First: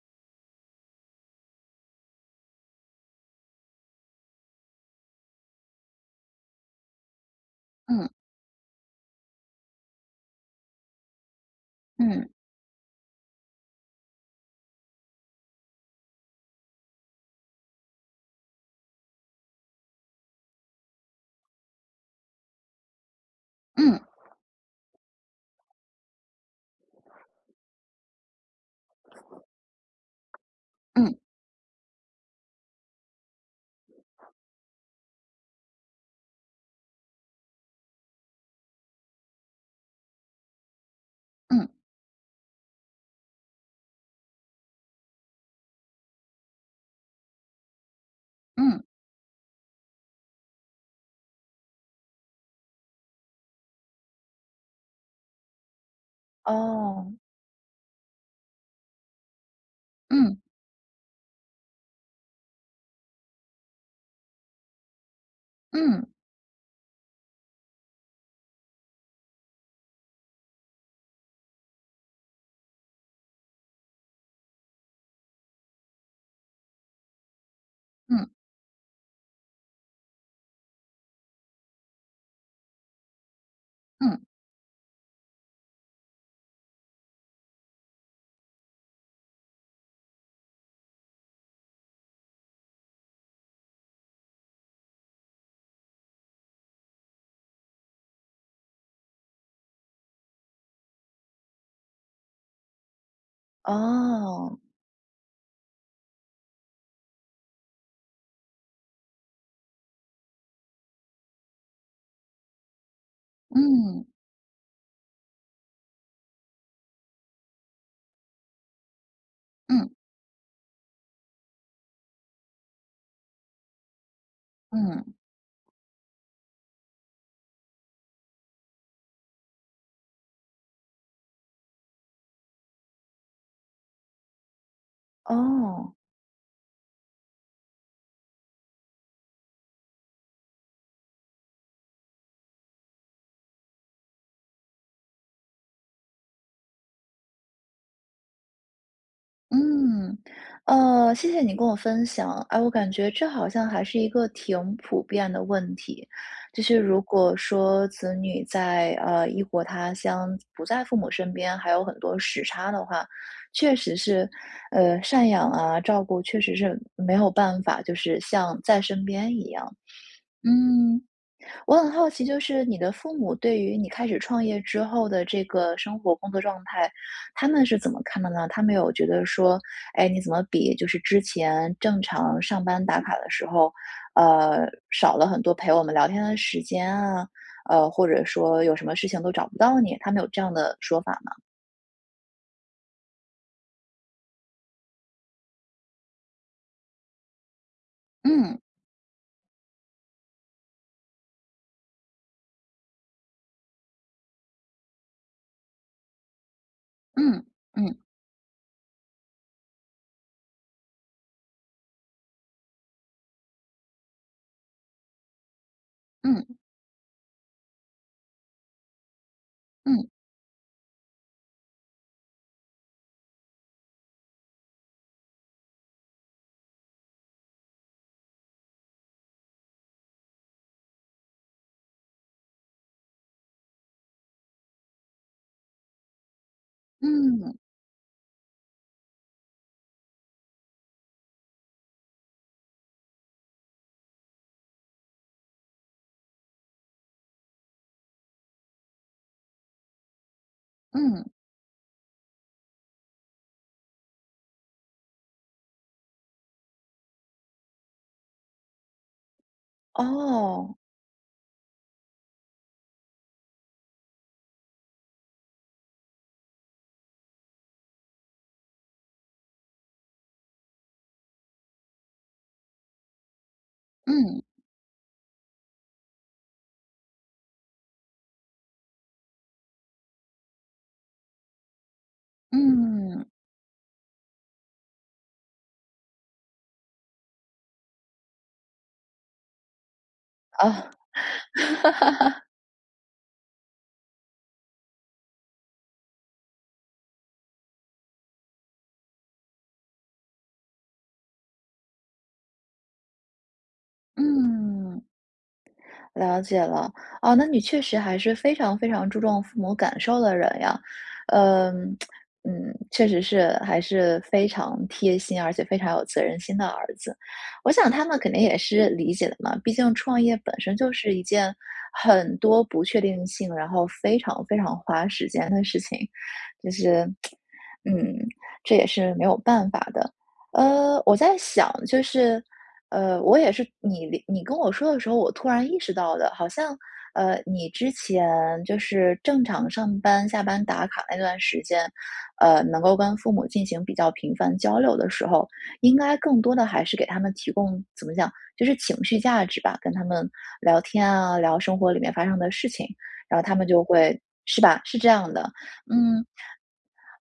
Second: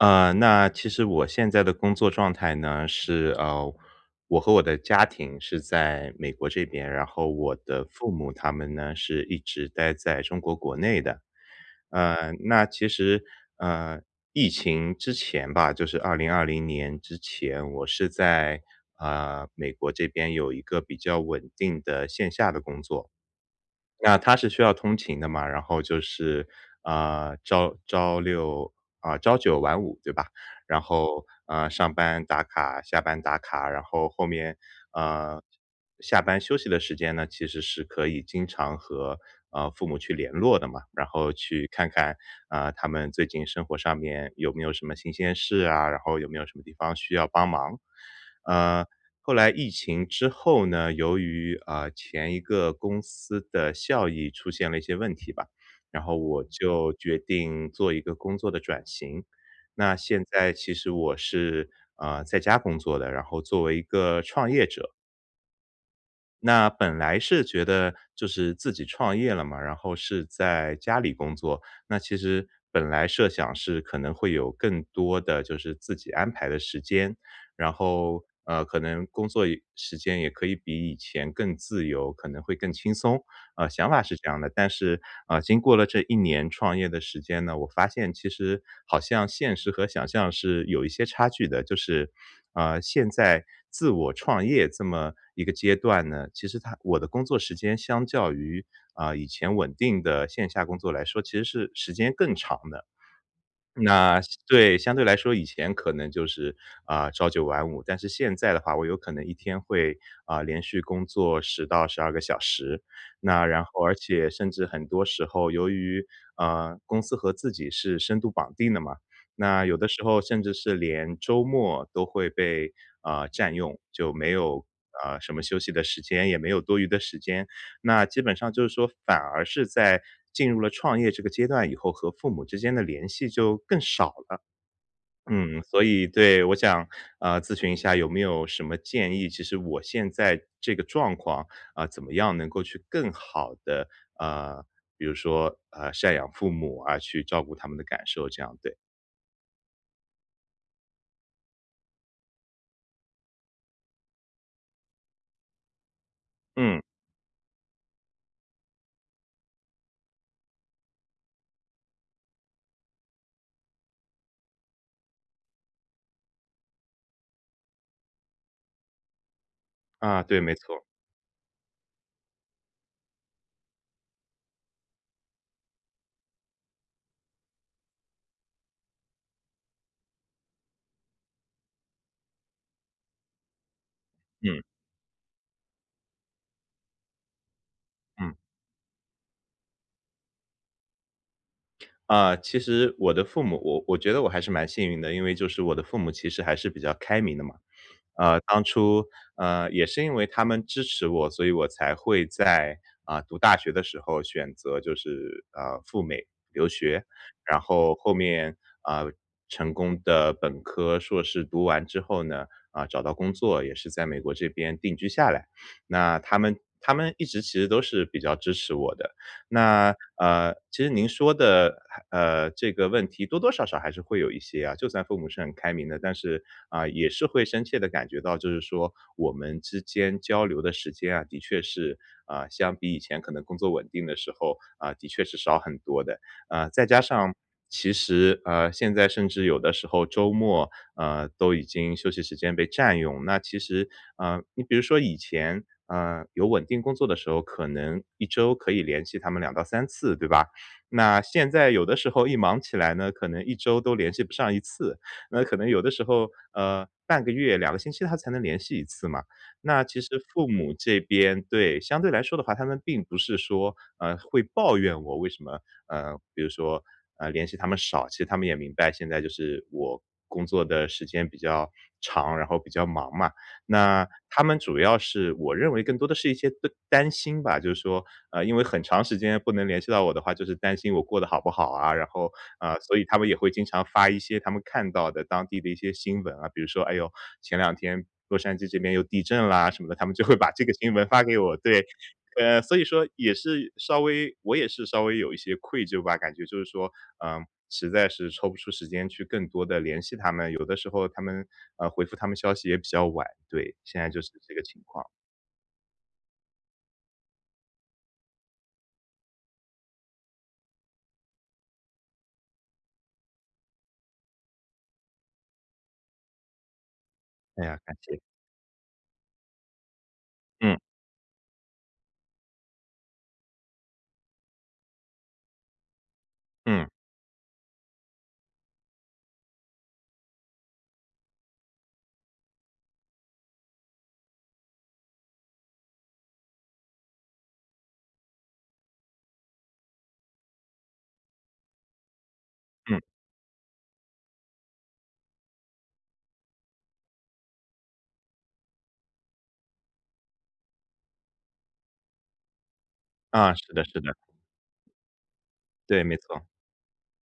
呃，那其实我现在的工作状态呢，是，呃，我和我的家庭是在美国这边，然后我的嗯。父母他们呢是一直待在中国国内的。嗯。呃，那其实，呃，疫情之前吧，就是2020年之前，我是在，呃，美国这边有一个比较稳定的线下的工作。嗯。对啊它是需要通勤的嘛，然后就是，呃，朝朝六啊朝九晚五对吧，然嗯。后，呃，上班打卡下班打卡。然后后面，呃，下班休息的时间呢，其实是可以经常和，呃，父母去联络的嘛，然后嗯。去看看，啊，他们最近生活上面有没有什么新鲜事啊，然后有没有什么地方需要帮忙。嗯。呃，后来疫情之后呢，由于啊，前一个公司的效益出现了一些问题吧，然后我就哦。决定做一个工作的转型，那现嗯。在其实我是，呃，在家工作的，然后作为一个创业者。嗯。那本来是觉得就是自己创业了嘛，然后是在家里工作，那其实本来设想是可能会有更多的就是自己安排的时间。然后，嗯。呃，可能工作也时间也可以比以前更自由，可能会更轻松。啊，想法是嗯。这样的，但是，啊，经过了这1年创业的时间呢，我发现其实好像现实和想象是有一些差距的。就是，啊，现在，自我创业这么一个阶段呢，其实它我的工作时间相较于，啊，以前稳定的线下工作来说，其实是时间更长的。那相哦。对，相对来说，以前可能就是，啊，朝九晚五。但是现在的话，我有可能一天会，啊，连续工作10-12个小时。那然后而嗯。且，甚至很多时候，由于，呃，公司和自己是深度绑定的嘛，那有的嗯。时候甚至是连周末都会被，啊，占用。就没有，嗯。啊，什么休息的时间，也没有多余的时间。那基本上就是说反而是在进入了创业这个阶段以后，和父母之间的联系就更少了。嗯，所哦。以对，我想，啊，咨询一下有没有什么建议。其实我现在这个状况，啊，怎么样能够去更好地，啊，比如说，啊，赡养父母啊，去照顾他们的感受，这样，对。嗯。呃，谢谢你跟我分享。哎，我感觉这好像还是一个挺普遍的问题。就是嗯。如果说子女在，呃，异国他乡，自不在父母身边，还有很多时差的话，确实是，呃，赡养啊、照顾确实是，嗯，没有办法就是像在身边一样。啊，对，没错儿。嗯，我很好奇，就是你的父母对于你开始创业之后的这个生活工作状态，他们是怎么看的呢？他们有觉得说：“哎，你怎么比就是之前正常上班打卡的时候，呃，嗯。少了很多陪我们聊天的时间啊？”呃，或者嗯。说：“有什么事情都找不到你。”他们有这样的说法吗？啊，其实我的父母我我觉得我还是蛮幸运的，因为就是我的父母其实还是比较开明的嘛。呃，嗯。当初，呃，也是因为他们支持我，所以我才会在，呃，读大学的时候选择就是，呃，赴美留学。嗯，然后嗯。后面，啊，成功地本科、硕士读完之后呢，呃，找到工作，也是在美国这边定居下来，那他们嗯。他们一直其实都是比较支持我的。那，嗯。呃，其实您说的还呃，这个问题多多少少还是会有一些啊，就算父母是很开明的，但是，啊，也是会深切地感觉到就是说，我们之间交流的时间啊，的确是，啊，相比以前可能工作稳定的时候，啊，的确是少很多的。啊，再加上，嗯。其实，呃，现在甚至有的时候周末，呃，都已经休息时间被占用。那其实呃，你比如说以前，呃，有稳定工作的时候，可能1周可以联系他们2-3次，对吧？那嗯。现在有的时候一忙起来呢，可能1周都联系不上1次。那可能有的时候，呃，半个月、2个星期它才能联系1次嘛。那其实父母哦。这边对，相对来说的话，他们并不是说，呃，会抱怨我为什么，呃，比如说，呃，联系他们少，其实他们也明白，现在就是我工作的时间比较长，然后比较忙嘛。那嗯。他们主要是我认为更多的是一些担担心吧，就是说，呃，因为很长时间不能联系到我的话，就是担心我过得好不好啊。然后，呃，所以他嗯。们也会经常发一些他们看到的当地的一些新闻啊，比如说，哎呦，前两天洛杉矶这边又地震啦什么的，他们就会把这个呃。新闻发给我，对。呃，所以说也是稍微我也是稍微有一些愧疚吧，感觉就是说，呃，实在是抽不出时间去更多地联系他们，有的时候他们呃，回复他们消息也比较晚。对，现在就是这个情嗯，况。了解了。呃，那你确实还是非常非常注重父母感受的人呀。呃，嗯，确实是还是非常贴心、而且非常有责任心的儿子。哎我呀，想感他们谢。肯定也是理解的嘛，毕竟创业本身嗯。就是一件很多不确定性，然后非常非常花时间的事情。就嗯。是，嗯，这也是没有办法的。呃，我在想就是，呃，我也是你聊你跟我说的时候，我突然意识到的。好像，呃，你之前就是正常上班下班打卡那段时间，呃，能够嗯。跟父母进行比较频繁交流的时候，应该更多的还是给他们提供怎么讲，就是情绪价值吧，跟他们聊天啊、聊生活里面发生的事情，然后啊，他们是的就是的。会是吧，是这样的。对，没嗯，错儿。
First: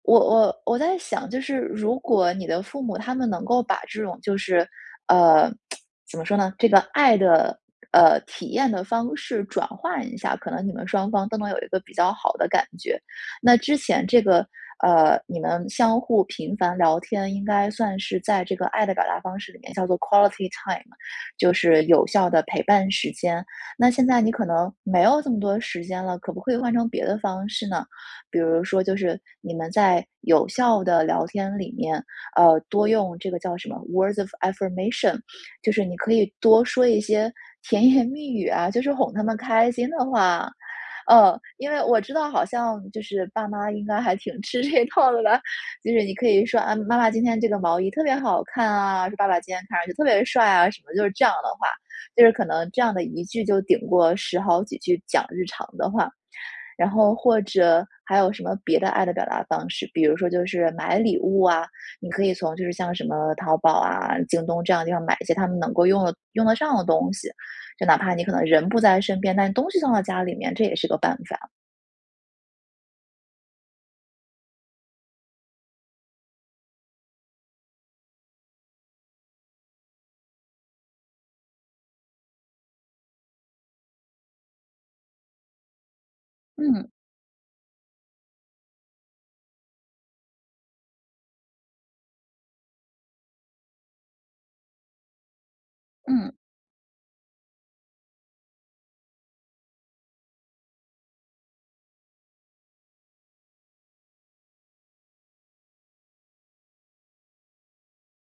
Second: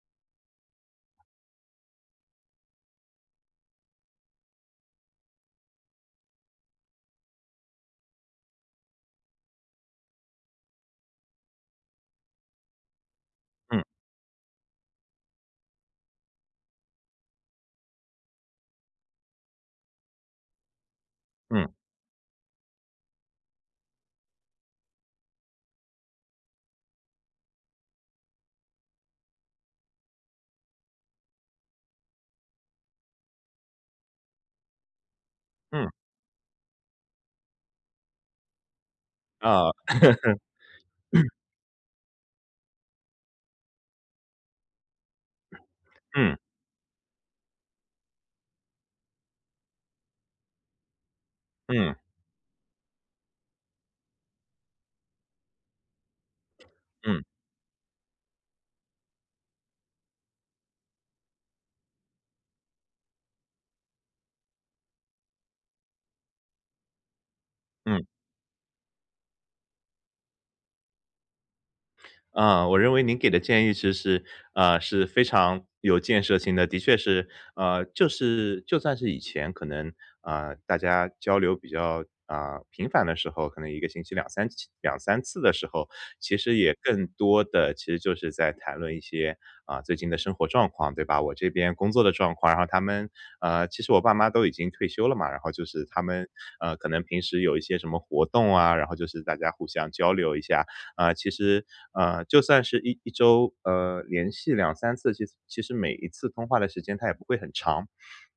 我我我在想，就是如果你的父母他们能够把这种就是，呃，怎么说呢，这个爱的，呃，体验的方式转换一下，可能你们双方都能有一个比较好的感觉。那之嗯。前这个，呃，你们相互频繁聊天，应该算是在这个爱的表达方式里面叫做 quality time，就嗯。是有效的陪伴时间。那现在你可能没有这么多时间了，可不可以换成别的方式呢？比如说就是，你们在有效的聊天里面，呃，多用这个叫什么 words of affirmation。就是嗯。你可以多说一些甜言蜜语啊，就是哄他们哦。开心的话。呃，因为我知道好像就是爸妈应该还挺吃这一套的了。就是你可嗯。以说：“啊，妈妈今天这个毛衣特别好看啊！”说：“爸爸今天看上去特别帅啊！”什么就是这样的话，嗯。就是可能这样的1句就顶过10好几句讲日常的话。然后嗯。或者还有什么别的爱的表达方式，比如说就是买礼物啊，你可以从就是像什么淘宝啊、京东这样的地方买一些他们能够用得用得上的东西。就哪嗯。怕你可能人不在身边，但东西放到家里面，这也是个办法。啊，我认为您给的建议其实，啊，是非常有建设性的。的确是，呃，就是就算是以前可能，呃，大家交流比较，啊，频繁的时候，可能一个星期2-3期2-3次的时候，其实也嗯。更多的其实就是在谈论一些啊，最近的生活状况，对吧？我这边工作的状况，然后他们呃，其实我爸妈都已经退休了嘛，然后就是他们，嗯。呃，可能平时有一些什么活动啊，然后就是大家互相交流一下。呃，其实，呃，就算是一一周，呃，连续2-3次，其实其实每一次通话的时间它也不会很长。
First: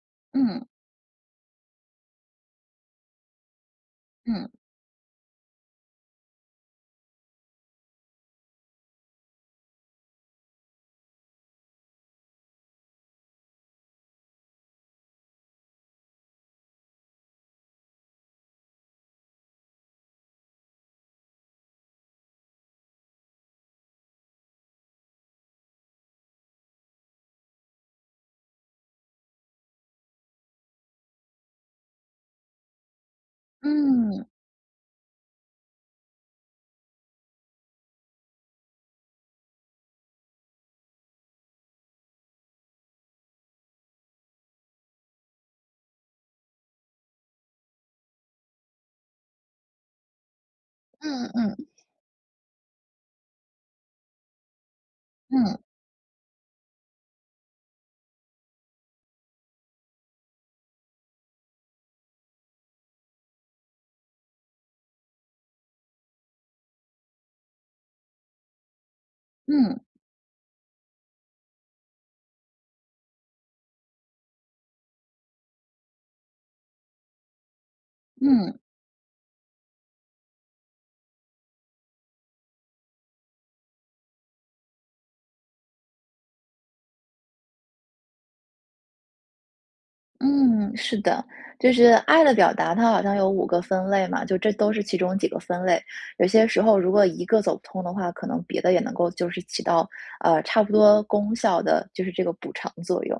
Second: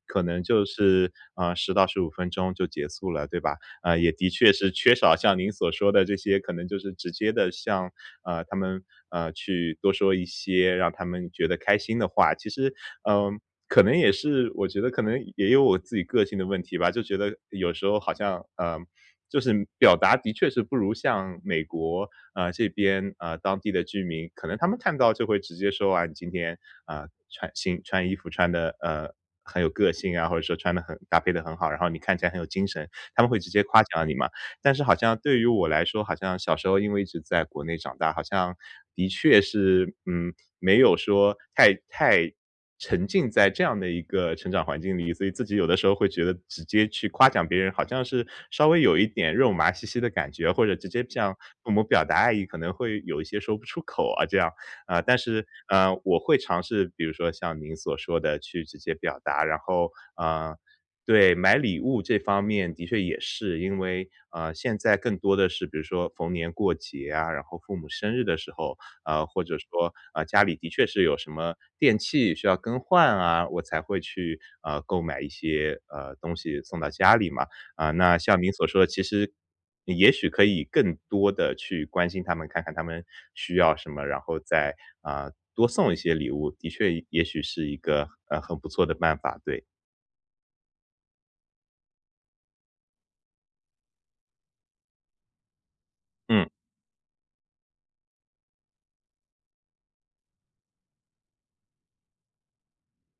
可能就嗯。是，啊，10-15分钟就结束了，对吧？啊，也的嗯。确是缺少像您所说的这些可能就是直接地向，啊，他们，呃，去多说一些让他们觉得开心的话。其实，嗯，可能也是我觉得可能也有我自己个性的问题吧。就觉得有时候好像，呃，就是表达的确是不如像美国，啊这边，啊，当地的居民，可能他们看到就会直接说：”啊，你今天，呃，穿新穿衣服穿得，呃，很有个性啊，或者说穿得很搭配得很好。然后你看起来很有精神。“他们会直接夸奖你嗯。嘛。但是好像对于我来说，好像小时候因为一直在国内长大，好像的确是，嗯，没有说太太沉浸在这样的一个成长环境里。所以自己有的时候会觉得直接去夸奖别人，好像是稍微有一点肉麻兮兮的感觉。或者直接这嗯样嗯嗯。跟我们表达爱意，可能会有一些说不出口啊这样。呃，但是，嗯。呃，我会尝试，比如说像您所说的去直接表达。然后，啊对，买礼物这方面的确也是，因为啊，现在更多的是比如说逢年过节啊，然后父母生日的时候，啊，或者嗯。说，啊，家里的确是有什么电器需要更换啊，我才会去，呃，购买一些，呃，东西送到家里嘛。啊，那像您嗯。所说的其实你也许可以更多地去关心他们，看看他们需要什么，然后再，啊，多送一些礼物，的确也许是一个，呃，很不错的办法，对。嗯，是的。就是爱的表达，它好像有5个分类嘛，这都是其中几个分类。有些嗯。时候如果一个走不通的话，可能别的也能够就是起到，呃，差不多功效的，就是这个补偿作用。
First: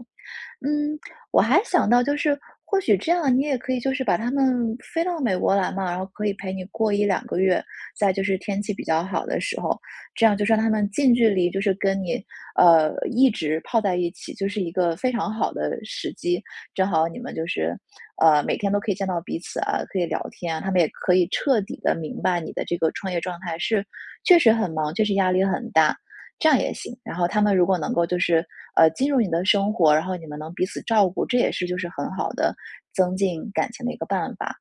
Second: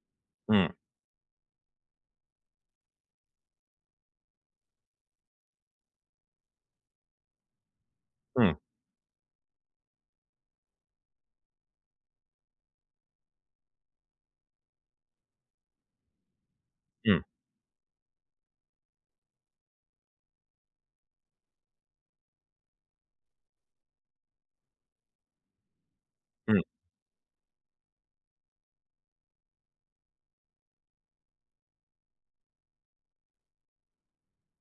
嗯。嗯，我还想到就是或许这样，你也可以就是把他们飞到美国来嘛，然后可以陪你过1-2个月。再就是嗯。天气比较好的时候，这样就是让他们近距离就是跟你，呃，一直泡在一起，就是一个非常好的时机。正好你嗯。们就是，呃，每天都可以见到彼此啊，可以聊天啊，他们也可以彻底地明白你的这个创业状态是确实很忙，确实压力很大。这样嗯。也行。然后他们如果能够就是，呃，进入你的生活，然后你们能彼此照顾，这也是就是很好的增进感情的一个办法。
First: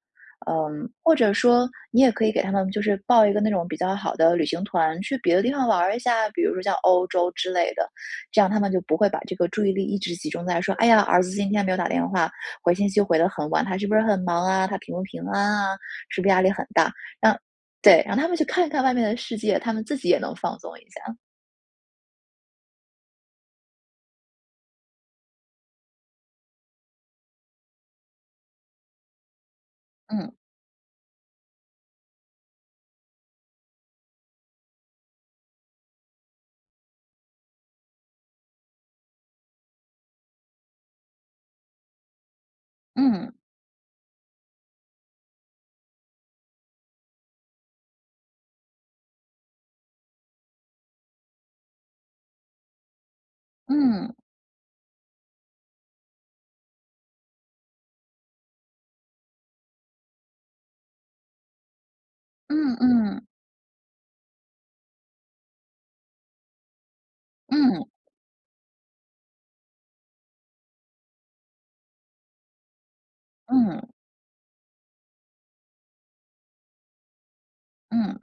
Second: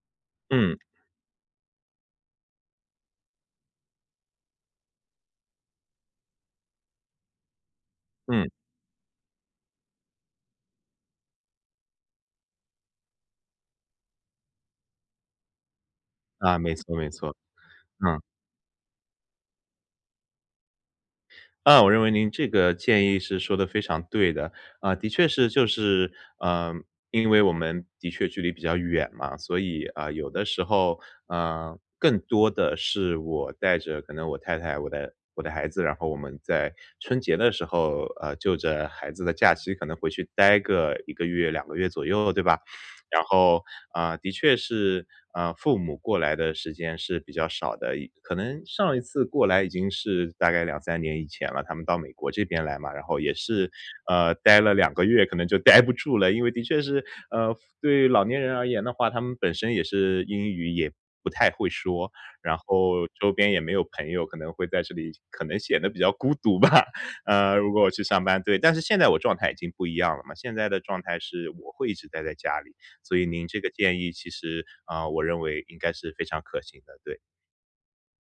嗯。嗯，或者说你也可以给他们就是报一个那种比较好的旅行团去别的地方玩儿一下，比如说像欧洲之类的。这样嗯。他们就不会把这个注意力一直集中在说：“哎呀，儿子今天没有打电话，回信息回得很晚，他是不是很忙啊，他平不平安啊，是不是压力啊，很没大。”错没错。让对，让嗯。他们去看一看外面的世界，他们自己也能放松一下。啊，我认为您这个建议是说得非常对的。啊，的确是就是呃因为我们的确距离比较远嘛，所以，啊，有嗯。的时候，呃，更多的是我带着可能我太太我的我的孩子，然后我们在春节的时候，呃，就着孩子的假期可能回去待个1个月个月左右对吧？然嗯。后，啊，的确是，嗯，父母过来的时间是比较少的。可能上一次过来已经是大概2-3年以前了，他们到美国这边来嘛。然后也是，嗯。呃，待了2个月可能就待不住了，因为的确是呃，对老年人而言的话他们本身也是英语也不太会说，然嗯后嗯。周边也没有朋友，可能会在这里可能显得比较孤独吧，呃，如果嗯。我去上班。对。但是现在我状态已经不一样了嘛，现在的状态是我会一直呆在家里。所以您这个嗯。建议其实，呃，我认为应该是非常可行的，对。嗯。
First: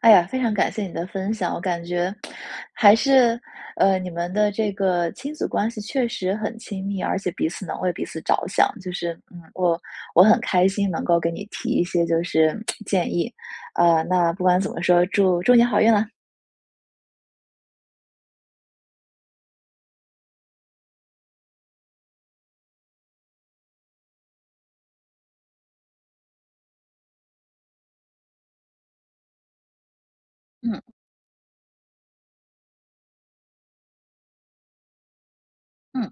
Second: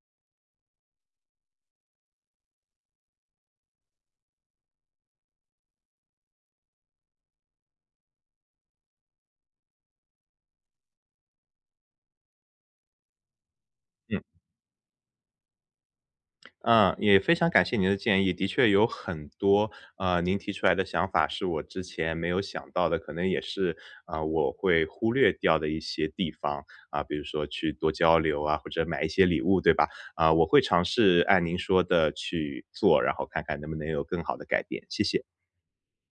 哎呀，非常感谢你的分享。我感觉，还是，呃，你们的这个亲子关系确实很亲密，而且彼此能为彼此着想，就是嗯，我我很开心能够给你提一些就是，建议。呃，嗯。那不管怎么说，祝祝你好运啦。呃，也非常感谢您的建议，的确有很多，嗯，您提出来的想法是我之前没有想到的，可能也是啊，我会忽略掉的一些地方。嗯，比如说去多交流啊，或者买一些礼物，对吧？啊，我会嗯。尝试按您说的去做，然后看看能不能有更好的改变，谢谢。嗯。